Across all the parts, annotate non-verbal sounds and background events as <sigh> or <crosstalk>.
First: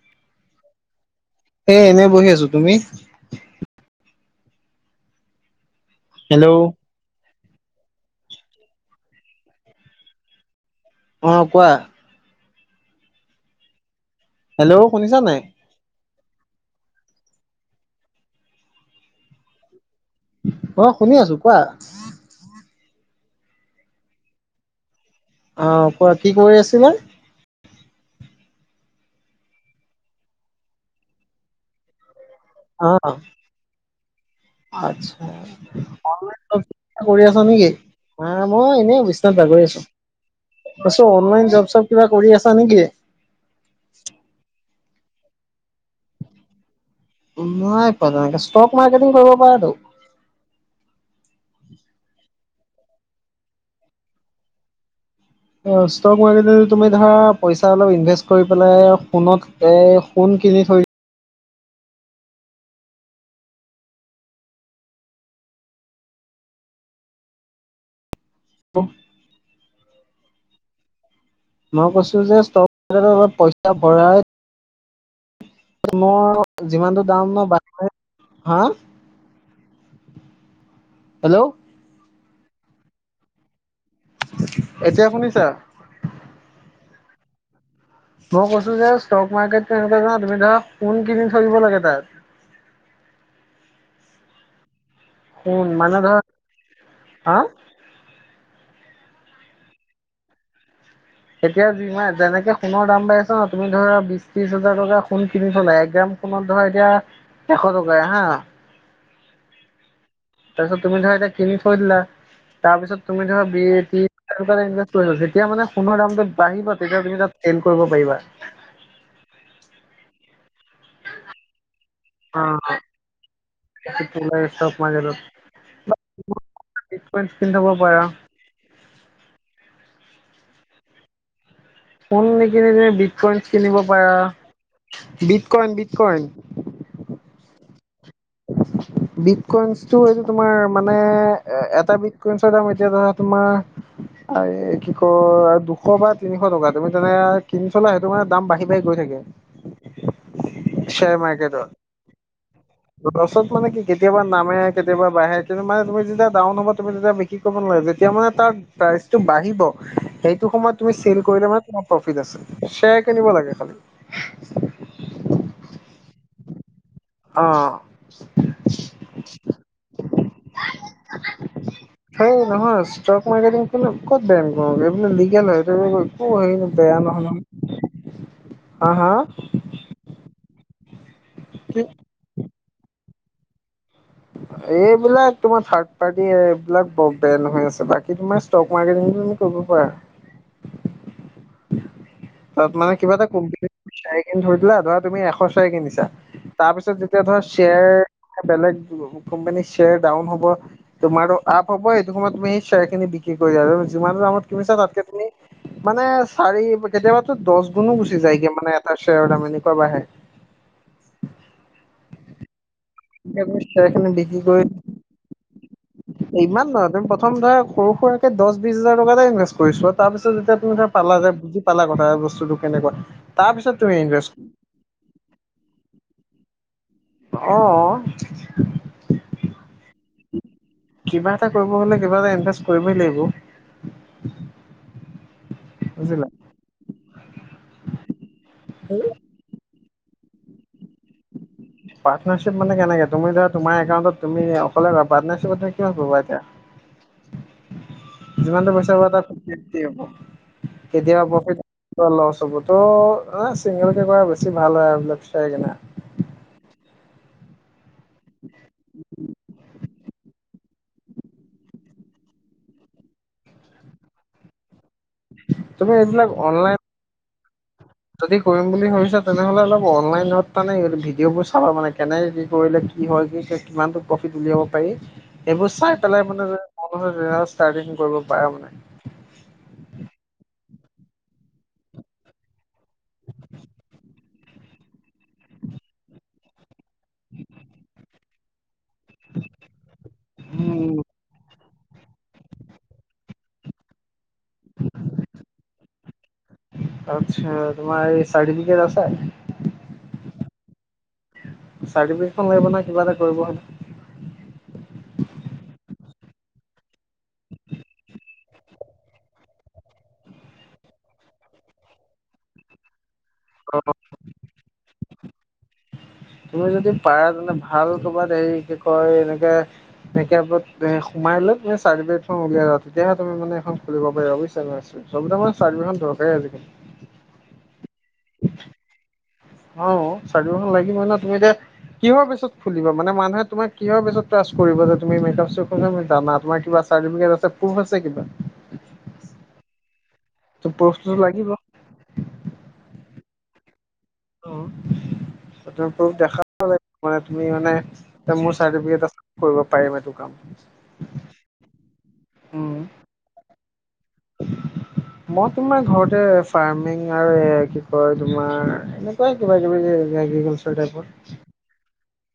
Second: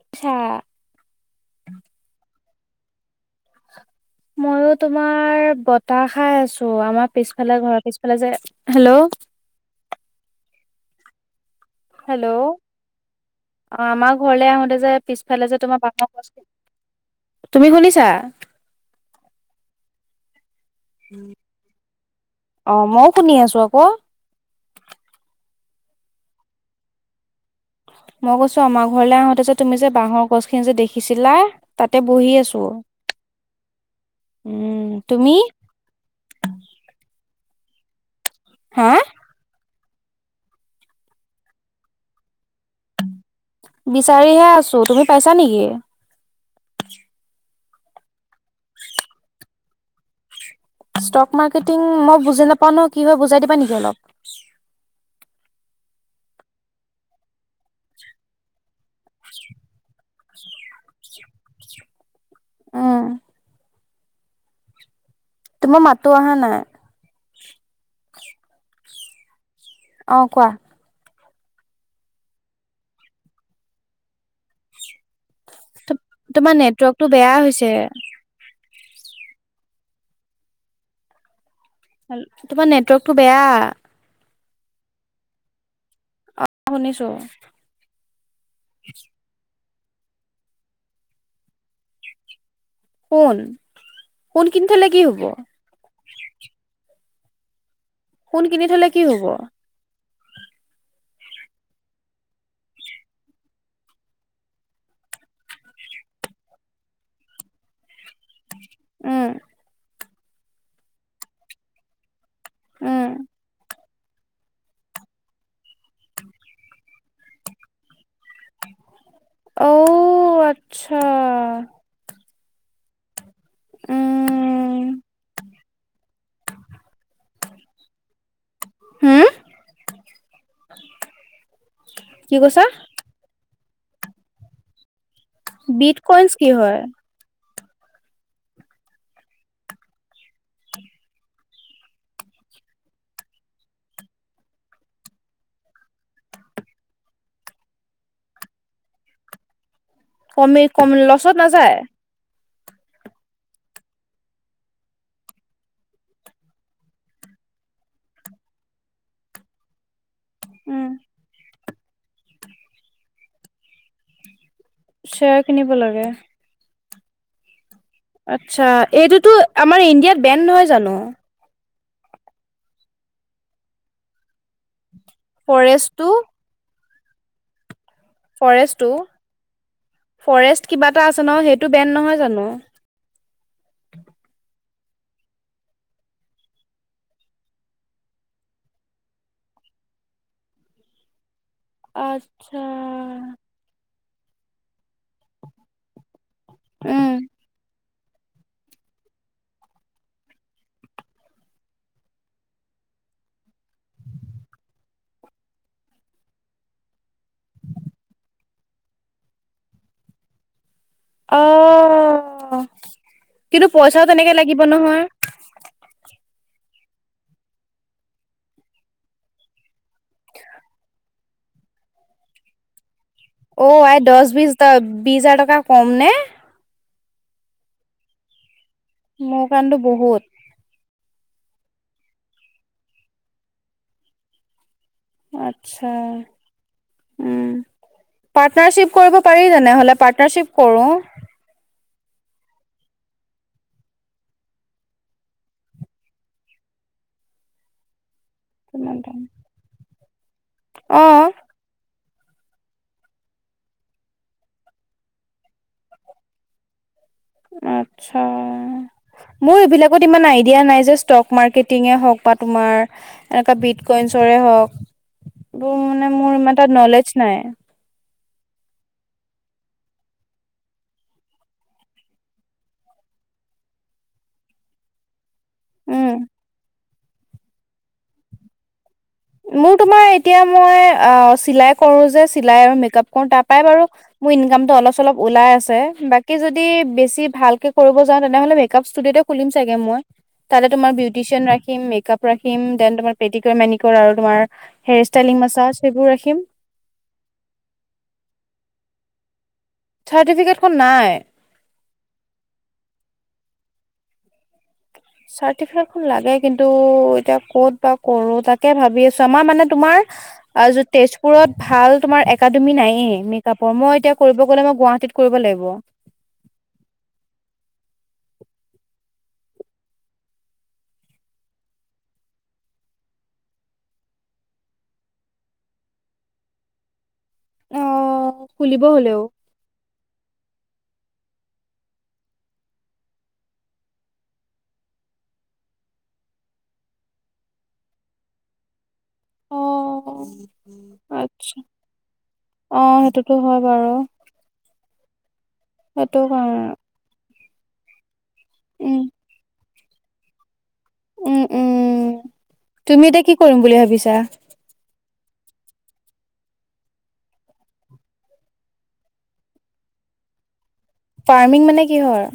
আচ্ছা এই এনে বহি আছো তুমি ময়ো তোমাৰ বতাহ খাই আছো হেল্ল'। আমাৰ পিছ ফালে ঘৰ পিছফালে যে হেল্ল' অ কোৱা হেল্ল' অ আমাৰ ঘৰলে আহোতে হেল্ল' যে শুনিছা নাই? পিছফালে যে তোমাৰ ডাঙৰ গছ তুমি শুনিছা অ শুনি আছো কোৱা অ মইও শুনি আছো আকৌ আহ কোৱা কি কৰি আছিলে মই কৈছো আমাৰ ঘৰলৈ আহোতে যে তুমি যে বাঁহৰ গছখিনি যে দেখিছিলা, তাতে বহি আছ অ উম আচ্ছা তুমি কৰি আছা নেকি? আহ ময়ো হা এনেই বিচনাত বাগৰি আছো, অনলাইন জব চব কিবা কৰি আছা নেকি? বিচাৰিহে আছো তুমি পাইছা নেকি? নাই পোৱা তেনেকে ষ্টক মাৰ্কেটিং কৰিব পাৰতো। ষ্টক মাৰ্কেটিং মই বুজি নাপাও ন কি হয় বুজাই দিবা নেকি অলপ? অ ষ্টক মাৰ্কেটিং তুমি ধৰা পইচা অলপ ইনভেষ্ট কৰি পেলাই সোণত সোণ কিনি থৈ উম। তোমাৰ মাতটো আহা নাই। <unintelligible> অ' কোৱা? মই কৈছো যে ষ্টক অলপ পইচা ভৰাই‌ মই তোমাৰ যিমানটো নেটৱৰ্কটো দাম বেয়া বা? হৈছে হেল্ল'? হেল তোমাৰ নেটৱৰ্কটো বেয়া। এতিয়া শুনিছা? অ' শুনিছো। মই কৈছো যে ষ্টক মাৰ্কেট কেনেকুৱা জা তুমি ধৰা সোণ কিনি থৈ দিব লাগে তাত। সোণ? সোণ কিনি থলে কি হব সোণ মানে ধৰ, হা? সোণ কিনি থলে কি হব? এতিয়া <unintelligible> যেনেকে সোণৰ দাম বাঢ়ি আছে ন তুমি ধৰা বিছ ত্ৰিছ হাজাৰ টকা সোণ কিনি থলে এক গ্ৰাম সোণত‌ ধৰা এতিয়া এশ টকাই হা উম। তাৰপিছত তুমি ধৰা এয়া কিনি থৈ দিলা তাৰপিছত উম তুমি ধৰা বি এ টি তেনেকুৱাত ইনভেষ্ট কৰিবা, যেতিয়া মানে সোণৰ দামটো বাঢ়িব তেতিয়া তুমি তাত চেল কৰিব পাৰিবা। অঔ আচ্ছা। অ' <unintelligible> ষ্টক উম মাৰ্কটত। কিন থব পাৰা। হম <inaudible> ফোন কি কৈছা নিকিনি তুমি বিটকইনছ কিনিব পাৰা। Bitcoin bit bitcoin. কইনচ কি হয় <inaudible> বিটকইনছটো এইতো তোমাৰ মানে এটা বিটকইনছৰ দাম এতিয়া ধৰা তোমাৰ আৰে কি কয় দুশ বা তিনিশ টকা, তুমি তেনেকা কিনি চলা সেইটো মানে দাম বাঢ়ি বাঢ়ি গৈ থাক‌ থাকে। কমি কম লছত নাযায়? ৰছত মানে কি কেতিয়াবা নামে কেতিয়াবা বাঢ়ে কিন্তু মানে তুমি যেতিয়া ডাওন হব তুমি তেতিয়া বিক্ৰী কৰিব নালাগে যে তিয়া মানে তাৰ প্ৰাইচটো বাঢ়িব সেইটো সময়ত উম তুমি চেল কৰিলে মানে তোমাৰ প্ৰফিট আছে। শ্বেয়াৰ কিনিব লাগে খালি। শ্বেয়াৰ কিনিব লাগে? অ'। আচ্ছা এইটোতো আমাৰ ইণ্ডিয়াত বেন নহয় জানো? হেই নহয় ষ্টক মাৰকেটিং কোনে ক'ত বেন কৰ, এইবিলাক লিগেল ফৰেষ্টটো হয়। বেয়া নহয় নহয়। ফৰেষ্টটো হা হা ফৰেষ্ট কিবা এটা আছে নহয়‌, সেইটো কি বেন নহয় জানো? এইবিলাক তোমাৰ থাৰ্ড পাৰ্টি এইবিলাক ব - বেন হৈ আছে, বাকী তোমাৰ ষ্টক মাৰ্কেট <unintelligible> আচ্ছা তাত মানে কিবা এটা কোম্পানীক বিচাৰি কেনে ধৰি পেলাই ধৰা তুমি এশ চাৰি কিনিছা তাৰপিছত উম যেতিয়া ধৰা শ্বেয়াৰ বেলেগ কোম্পানী শ্বেয়াৰ ডাউন হব, ‌ তোমাৰো আপ হব সেইটো সময়ত তুমি সেই শ্বেয়াৰ খিনি বিক্ৰী কৰি আৰু যিমানটো দামত কিনিছা তাতকে তুমি মানে চাৰি কেতিয়াবাতো দছ গুনো গুচি যায়গে মানে এটা শ্বেয়াৰৰ দাম এনেকুৱা বাঢ়ে। অ। তুমি কিন্তু শ্বেয়াৰ পইচাও খিনি তেনেকে বিক্ৰী লাগিব কৰি নহয়। ইমান নহয় তুমি প্ৰথম ধৰা সৰু সুৰাকে দহ বিশছ হাজাৰ টকাতে ইনভেষ্ট কৰিছো তাৰপিছত যেতিয়া তুমি ধৰা পালা। যে বুজি পালা কথা বস্তুতটো কেনেকুৱা। তাৰ অ পিছত তুমি আই দহ ইনভেষ্ট বিশ বিশ হাজাৰ টকা কম নে। আহ। মমোৰ কামটো বহুত। কিবা এটা কৰিব হ'লে কিবা এটা ইনভেষ্ট কৰিবই লাগিব। আছা বুজিলা উম পাৰ্টনাৰশ্বিপ কৰিব পাৰি জান হলে। পাৰ্টনাৰশিপ কৰোঁ। পাৰ্টাৰশ্বিপ মানে কেনেকে তুমি ধৰা তোমাৰ একাউণ্ট তুম অকলে পাৰ্নাৰশ্বিপত ক কৰিববা এতিয়া। যিমানটো পইচা হ কেতিয়া অ' প্ৰফে লৰ চবুতো এ চিংগল কেে কৰা বেছি ভাল হয় আৰুবিল চাই কিনে। আতছা মোৰ এইবিলাক। ত ইমান আইডিয়া নাই যে ষ্টক মাৰ্কেটিঙে হওক বা তোমাৰ এনেকুৱা বিটকইনছৰে হওক। এইোৰ তুমি মানে এইবিলাক মোৰ ইমান অনলাইন তাত নলেজ নাই। যদি কৰিম বুলি ভাবিছা তেনেহ'লে অলপ অনলাইনত তানে ভিডিঅ'বোৰ চাবা মানে কেনে কি কৰিলে কি হয় কি কিমানো প্ৰফিট উলিয়াব পাৰি। এইবোৰ চাই উম। পেলাই মানে ষ্টাৰটি কৰিব পাৰে মানে মোৰ তোমাৰ এতিয়া মই চিলাই কৰো যে চিলাই আৰু মেকপ কৰো তাৰ বাৰু মোৰ ইনকামতটো অলপ চলপ ওলাই আছে বাকী যদি বেছি ভালকে কৰিব যাওঁ তেনেহ'লে টপ ষ্টুডিঅ এটা খুলিম চাগে মই। তাতে তোমাৰ উম। বিউটিচিয়ানঞ ৰাখিম। মেকআপ ৰাখিম দেন তোমাৰ পেটিক মেনিক আৰু তোমাৰ। হেয়াৰ ষ্টাইলিং আচ্ছা মাছাজ সেইবোৰ ৰাখিম তোমাৰ এই চাৰটিফিকেট আ। চাৰ্টিফিকেটখন নাই চি লাগিব নহ কিবা এটা কৰিব হ। চাৰ্টিফিকেটখন লাগে কিন্তু এতিয়া ক'ত বা কৰো তাকে ভাবি আছো আমাৰ মানে তোমাৰ আ তেজপুৰত। ভাল তোমাৰ একাডেমি নাইয়ে মেকআপৰ, মই এতিয়া কৰিব গ'লে মই গুৱাহাটীত কৰিব লাগি তুমি যদি পাৰা তেন্তে ভাল কৰ'বাত হেৰি কি কয় এনেকে একেৰাবত এ সোমাই লৈ পেলে চাৰ্টিফিকেটখন উলিয়াই লবা তেতিয়াহে তুমি মানে এইখন খুলিব পাৰিবা বুইছা <unintelligible> চবিতা খন চাৰ্টিফিকেটখন দৰকাৰী আজিকালি অ', খুলিব হ'লেও অ চাৰ্টিফিকেট খন লাগিবই ন তুমি এতিয়া কিহৰ বেছত খুলিবা মানে মানুহে তোমাক কিহৰ বেছত ট্ৰাছ কৰিব যে তুমি মেকআপৰ কামবোৰ জানা তোমাৰ কিবা চাৰ্টিফিকেট আছে প্ৰুফ আছে কিবা। অ ত প্ৰুফটো লাগিব অ আচছা অ সেইটোতো হয় বাৰু অ ত তুমি প্ৰোফ সেইটো দেখাব কাৰণে লাগিব মানে তুমি মানে। এ মোৰ উম, চাৰ্টিফিকেট আছে কৰিব পাৰিম এইটো কাম। উম উম উম তুমি এতিয়া কি কৰিম বুলি ভাবিছা। মই তোমাৰ ঘৰতে ফাৰ্মিং আৰু এ কি কয় তোমাৰ এনেকুৱাই কিবা কিবি <unintelligible> ফাৰ্মিং মানে কিহৰ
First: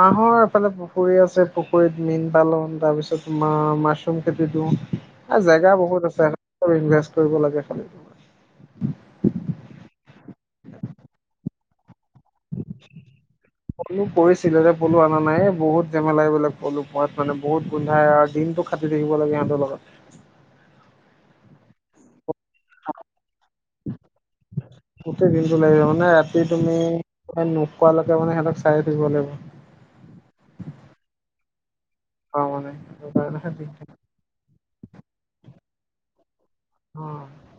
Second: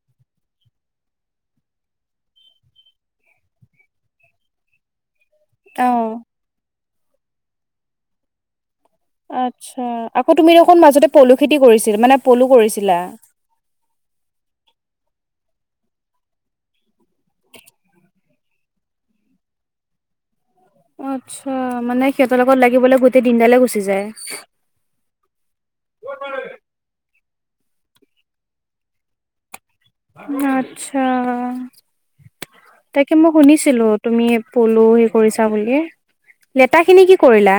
হাঁহৰ এফালে পুখুৰী আছে পুখুৰীত মীন পালন তাৰ পিছত তোমাৰ মাছৰুম খেতি দিও। এ জেগা বহুত অ', আছে ইনভেষ্ট কৰিব লাগে খালি। আত্ছা আকৌ তুমি দেখোন মাজতে পলু খেতি কৰিছিল মানে। পলু কৰিছিলা পলু কৰিছিলে এতিয়া পলু অনা নাই। বহুত জেমেলা এবিলাক পলু পোহাত মানে বহুত গোন্ধাই আৰু দিনটো খাটি থাকিব লাগে সিহঁতৰ লগত। <unintelligible> আত্ছা মানে সিহঁতৰ লগত লাগিবলৈ বহুত গোটেই দিনটো লাগিব মানে ৰাতি তুমি। নোকোৱালৈকে মানে সিহঁতক চাই থাকিব লাগিব। আত্ছা অ মানে সেইটো তাকে মই কাৰণেহে শুনিছিলো দিগদাৰ তুমি, পলু হেৰি কৰিছা বুলি। লেতাখিনি অ কি কৰিলা?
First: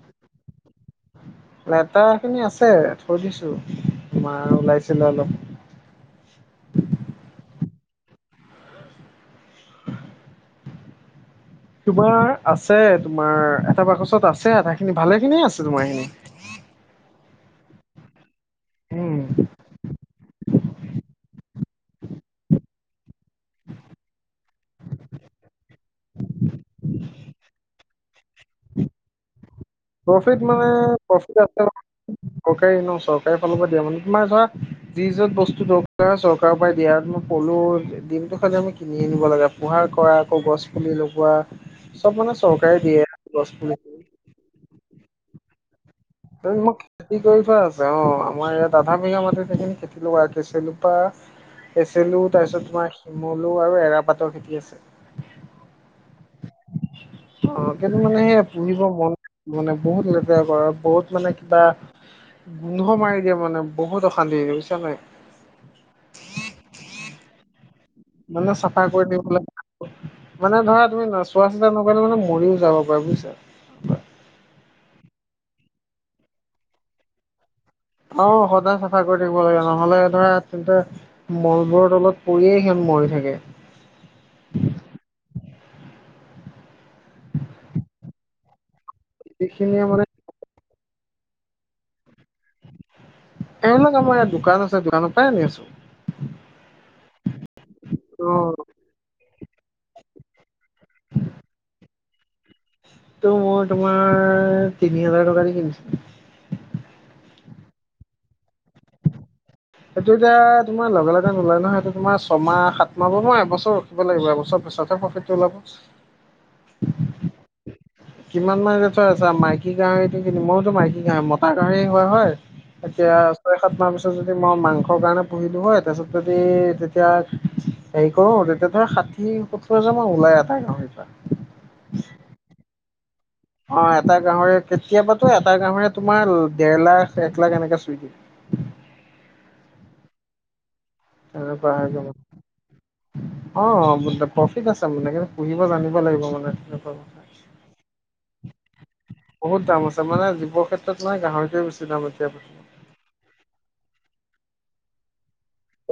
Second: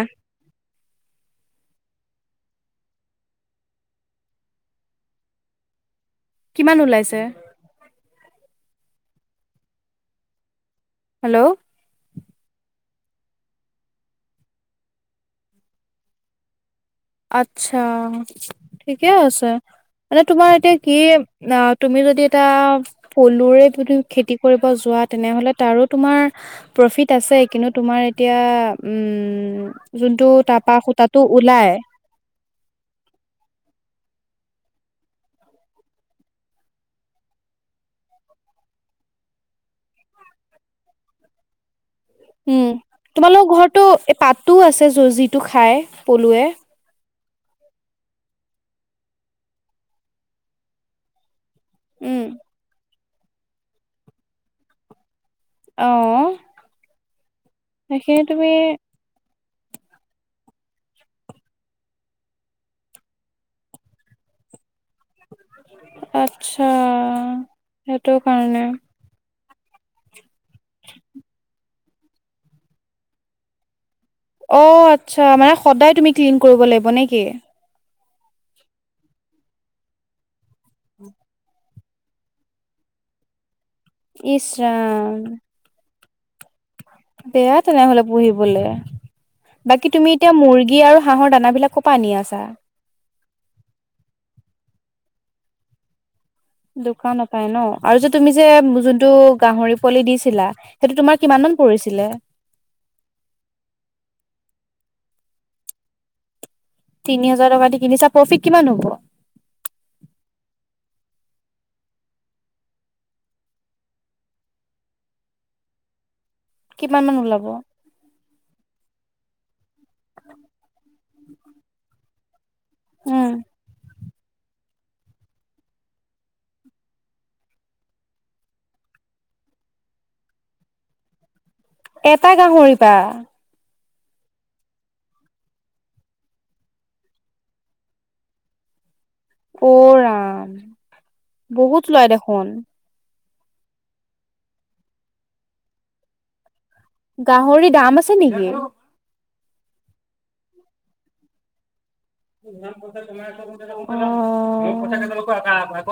সেইখিনি খিনি আছে, থৈ দিছো। তোমাৰ ওলাইছিলে অলপ। কিমান ওলাইছে? <unintelligible> হেল্ল'। তোমাৰ আছে তোমাৰ এটা বাকচত আছে আধা খিনি ভালে খিনি আছে তোমাৰ খিনি। <unintelligible> আত্ছা, ঠিকে উম আছে। মানে তোমাৰ এতিয়া কি আ তুমি যদি এটা পলুৰে খেতি কৰিব যোৱা তেনেহ'লে তাৰো তোমাৰ প্ৰফিট আছে। কিন্তু তোমাৰ এতিয়া উম, যোনটো প্ৰফিট মানে তাপা সুতাটো প্ৰফিট আছে ওলাই চৰকাৰী ন চৰকাৰী ফালৰ পৰা দিয়া মানে তোমাৰ ধৰা যি যত বস্তু দৰকাৰ হয়, চৰকাৰৰ পাই দিয়ে আৰু তোমাৰ পলু পলুৰ দিমটো খালি আমি কিনি আনিব লাগে। পোহাৰ কৰা আকৌ গছ পুলি লগোৱা চব মানে উম, চৰকাৰে দিয়ে গছ তোমালোকৰ পুলি ঘৰটো এ পাতটো আছে য যিটো খাই। পলুৱে তুমি মোক খেতি কৰি থোৱা আছে। অ, আমাৰ ইয়াত আধা বিঘা মাটি সেখিনি খেতি লোৱা কেচেলোপা উম। কেচেলু তাৰপিছত তোমাৰ শিমলু আৰু এৰাপাতৰ খেতি আছে। অ অ, কিন্তু মানে সেইখিনি সেই তুমি পুহিব মন মানে বহুত লেতেৰা কৰে বহুত মানে কিবা গোন্ধ মাৰি দিয়ে মানে বহুত অশান্তি। বিহুছা নাই। আচ্ছা। সেইটো মানে কাৰণে চাফা কৰি দিবলে মানে ধৰা তুমি চোৱা চিতা নকৰিলে মানে মৰিও যাব পাৰে বুইছা। অ, আচ্ছা মানে সদায় তুমি ক্লিন কৰিব লাগিব নে কি? অ সদায় চাফা কৰি থাকিব লাগে নহলে ধৰা তেন্তে মলবোৰ তলত পৰিয়েই সিহঁত মৰি থাকে। ইছৰাম। বেয়া তেনেহলে পুহিবলে। এইখিনিয়ে বাকী মানে তুমি এতিয়া মুৰ্গী- ৰ্গী আৰু হাঁহৰ দানাবিলাকো পানী আছ- এ, লক আমাৰ ইয়াত দোকান আছে দোকানৰ পৰা আনি আছো। দোকান ৰ পৰাই ন আৰু যে তুমি যে অ' যোনটো গাহৰি পোৱালি দিছ- ছিলা সেইটো তোমাৰ কিমানান পৰিছিলে? তটো মই তোমাৰ তিনি হাজাৰ টকা দি কিনিছিলো। তিনি হাজাৰ টকা দি কিনিছা, প্ৰফিট কিমান হ'ব? সেইটো এতিয়া তোমাৰ লগে লগে নোলয় নহয়। সটো তোমাৰ ছয়মাহ সাত মাহ ব নয় এবছৰ ৰখিব লাগিব। এবছৰ পিছত হে প্ৰফিটটো ওলাব। কিমান মান ওলাব? কিমান মানৰে থয় আছা মাইকী গাহৰিতটো কিনিম ময়োতো মাইকী গাহৰি মতা গাহৰি হোৱা হয়। এতিয়া উম, ছয় সাত মাহ পিছ- যদি মই মাংসৰ কাৰণে পুহিলো হয় তাৰপিছত যদি তেতিয়া হেৰি কৰো তেতিয়া সাত- ঠি ওঁঠৰ হেজাৰ মান ওলাই এটা গাহৰিৰ। এটা গাহৰি পা। অ, এটা গাহৰিৰ কেতিয়াবাতো এটা গাহৰি তোমাৰ দেৰ লাখ এক লাখ এনেককাে চুই দিয়ে। <inaudible> অ, ৰাম। বহুত ওলাই দেখোন। অ, অ প্ৰফিত আছে মানে কিন্তু পুহিব জানিব লাগিব মানে। কথা গাহৰি দাম আছে নেকি? বহুত দাম আছে মানে জীৱৰ ক্ষেত্ৰত মান গাহৰি তো এ বেছি। দাম এতিয়া অ অ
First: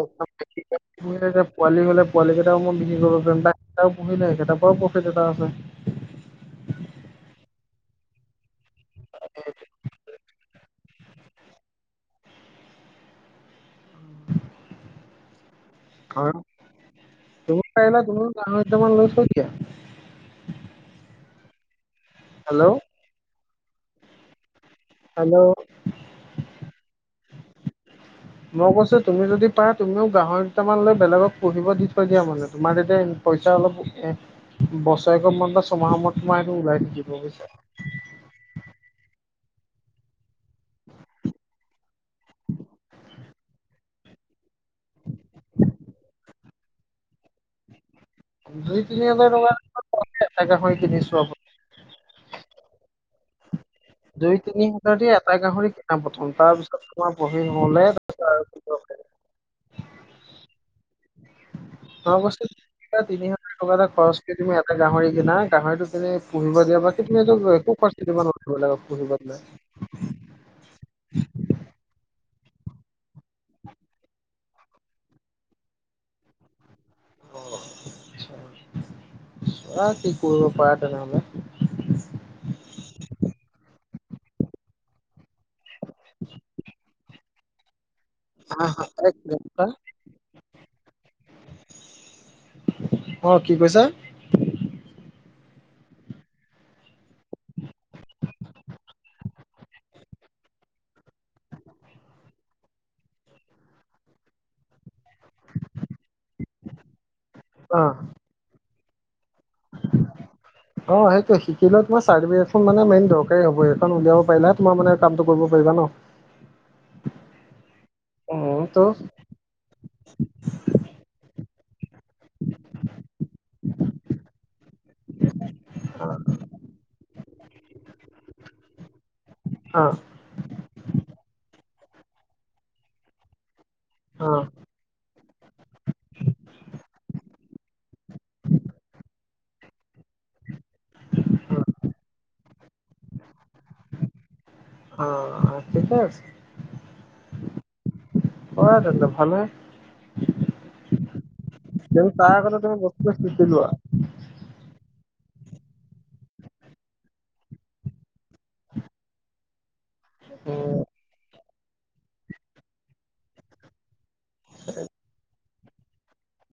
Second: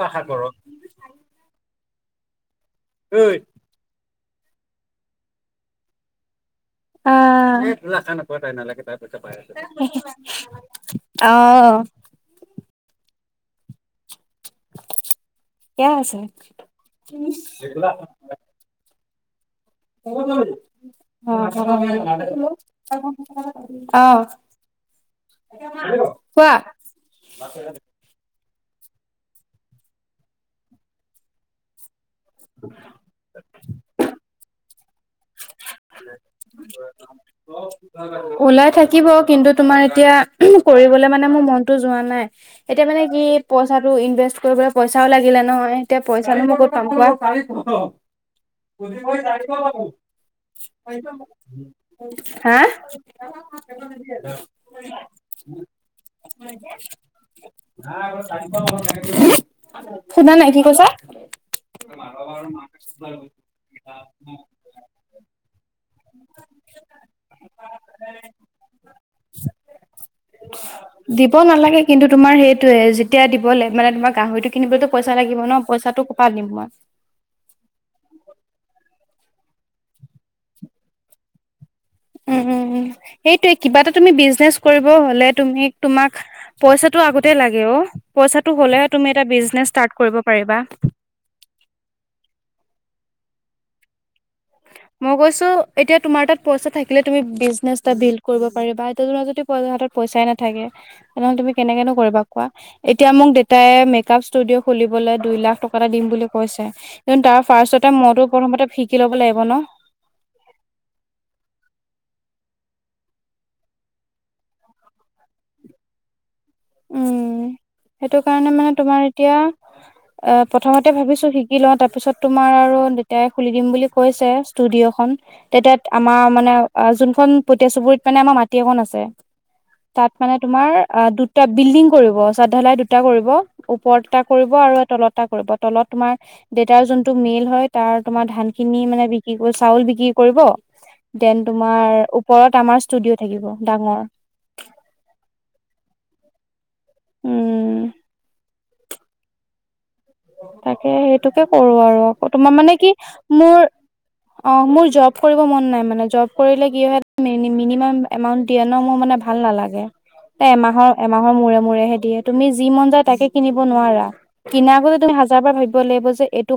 পোৱালি হ'লে। পোৱালী কেইটাও মই বিক্ৰী কৰিব পাৰিম তেনেইটাও পুহি নাই কেইটাৰ পৰাও প্ৰফিট এটা আছে। অ ৰাখা নাপাই তাই নালাগে তাই পইচা পাই লাগে আছে অ ঠিকে <unintelligible> আছে। থৈ দিয়া <unintelligible> হেল্ল' হেল্ল' কোৱা মই কৈছোঁ তুমি যদি পাৰা তুমিও গাহৰিকেইটামান লৈ বেলেগক পুহিব দি- দিয়া মানে তোমাৰ তেতিয়া পইচা অলপ এ বছৰেক মূৰত বা ছমাহৰ মূৰত তোমাৰ সেইটো ওলাই থাকিব বুজিছা। ওলাই থাকিব কিন্তু তোমাৰ এতিয়া। কৰিবলৈ মানে মোৰ মনতটো যোৱা নাই এতিয়া মানে কি পইচাটো ইনভেষ্ট কৰিবলৈ পইচাও লাগিলে নহয় এতিয়া পইচানো মই ক'ত পাম কোৱা? দুই তিনি হাজাৰ টকা এটা গাহৰি কিনিছো <unintelligible> আপুনি হা। দুই তিনি হাজাৰ দি এটা গাহৰি কিনা প্ৰথম তাৰ পিছত তোমাৰ বহি হ'লে তাৰ- <inaudible> সুনা নাই কি কৈছা? গড় বস্তিত কিনা তিনি হাজাৰ টকা এটা খৰচ কৰি তুমি এটা গাহৰি কিনা গাহৰিটো কিনি- পুহিব দিয়া বাকি তুমি এটো একো খৰচ দিব নালাগে। পুহিব দিলে। দিব নালাগে কিন্তু তোমাৰ সেইটোয়ে যেতিয়া দিবলৈ মানে তোমাৰ গাহৰিটো কিনিবলৈতো পইচা লাগিব ন পইচাটো কপা দিম মই। অ চোৱা কি কৰিব পাৰা তেনেহ'লে। উম, উম, উম, সেইটোৱে কিবা এটা তুমি বিজনেচ কৰিব হ'লে তুমি তোমাক পইচাটো আগতে লাগে অ। পইচাটো হ'লে তুমি আহ এক এটা মিনিট, বিজনেছ ষ্টাৰ্ট কৰিব পাৰিবা। অ কি কৈছা? মই কৈছোঁ এতিয়া তোমাৰ তাত পইচা থাকিলে তুমি বিজনেছ এটা ডিল কৰিব পাৰিবা ত তোমাৰ যদি পইচা হাতত। পইচা নাথাকে নহ'লে তুমি কেনেকৈনো কৰিবা কোৱা। এতিয়া মোক দেতাই মেকাপ ষ্টুডিঅ'খুলিব দুই লাখ টকাএটা দিম বুলি কৈছে কিন্তু তাৰ ফাৰ্ষ অ মই তো প্ৰথমতে শিকি ল'ব লাগিব ন। অ সেইটোৱে শিকি লত। তমাৰ চাৰ্টিফিকখন মানে মেইন দৰকাৰী হ'ব এইখন উলিয়াব পাৰিলে তোমাৰ মানে কামটো কৰিব পাৰিবা ন। উম সেইটো অ কাৰণে মানে ত তোমাৰ এতিয়া অ প্ৰথমতে ভাবিছোঁ শি শিকি লওঁ তাৰপিছত তোমাৰ আৰু দেতাই খুলি দিম বুলি কৈছে। ষ্টুডিঅ'খন তেতাত আমাৰ মানে যোনখন পতে চুবুৰীত মানে আমাৰ মাটি অকন আছে। অ তাত মানে তোমাৰ দুটা বিল্ডিং কৰিব শ্ৰতদ্ধালাই দুটা কৰিব। ওপৰত এটা অ কৰিব আৰু তলত। এটা কৰিব তলত তোমাৰ দেউতাৰ যোনতটো মেইল হয় তাৰ তোমাৰ ধান খিনি মানে বিক্ৰী কৰি চাউল বিকি কৰিব দেন তোমাৰ ওপৰত আমাৰ ষ্টুডিঅ' থাকিব ডাঙৰ। অ ঠিকে আছে। উম কৰা তেনে ভালে। তাকে সেইটোকে কৰোঁ আৰু কিন্তু আকৌ তাৰ তোমাৰ আগতে মানে তুমি কি বস্তুটো শিকি মোৰ। অ মোৰ জব কৰিব মন নাই মানে জব কৰিলে কি মিনিমাম এমাউণ্ট দিয়ে ন মোৰ মানে ভাল নালাগে। এ লোৱা। এমাহৰ এমাহৰ মূৰে মূৰেহে দিয়ে তুমি যি মন যায় তাকে কিনিব নোৱাৰা কিনাৰ আগতে তুমি হাজাৰ বাৰ ভাবিব লাগিব যে এইটো।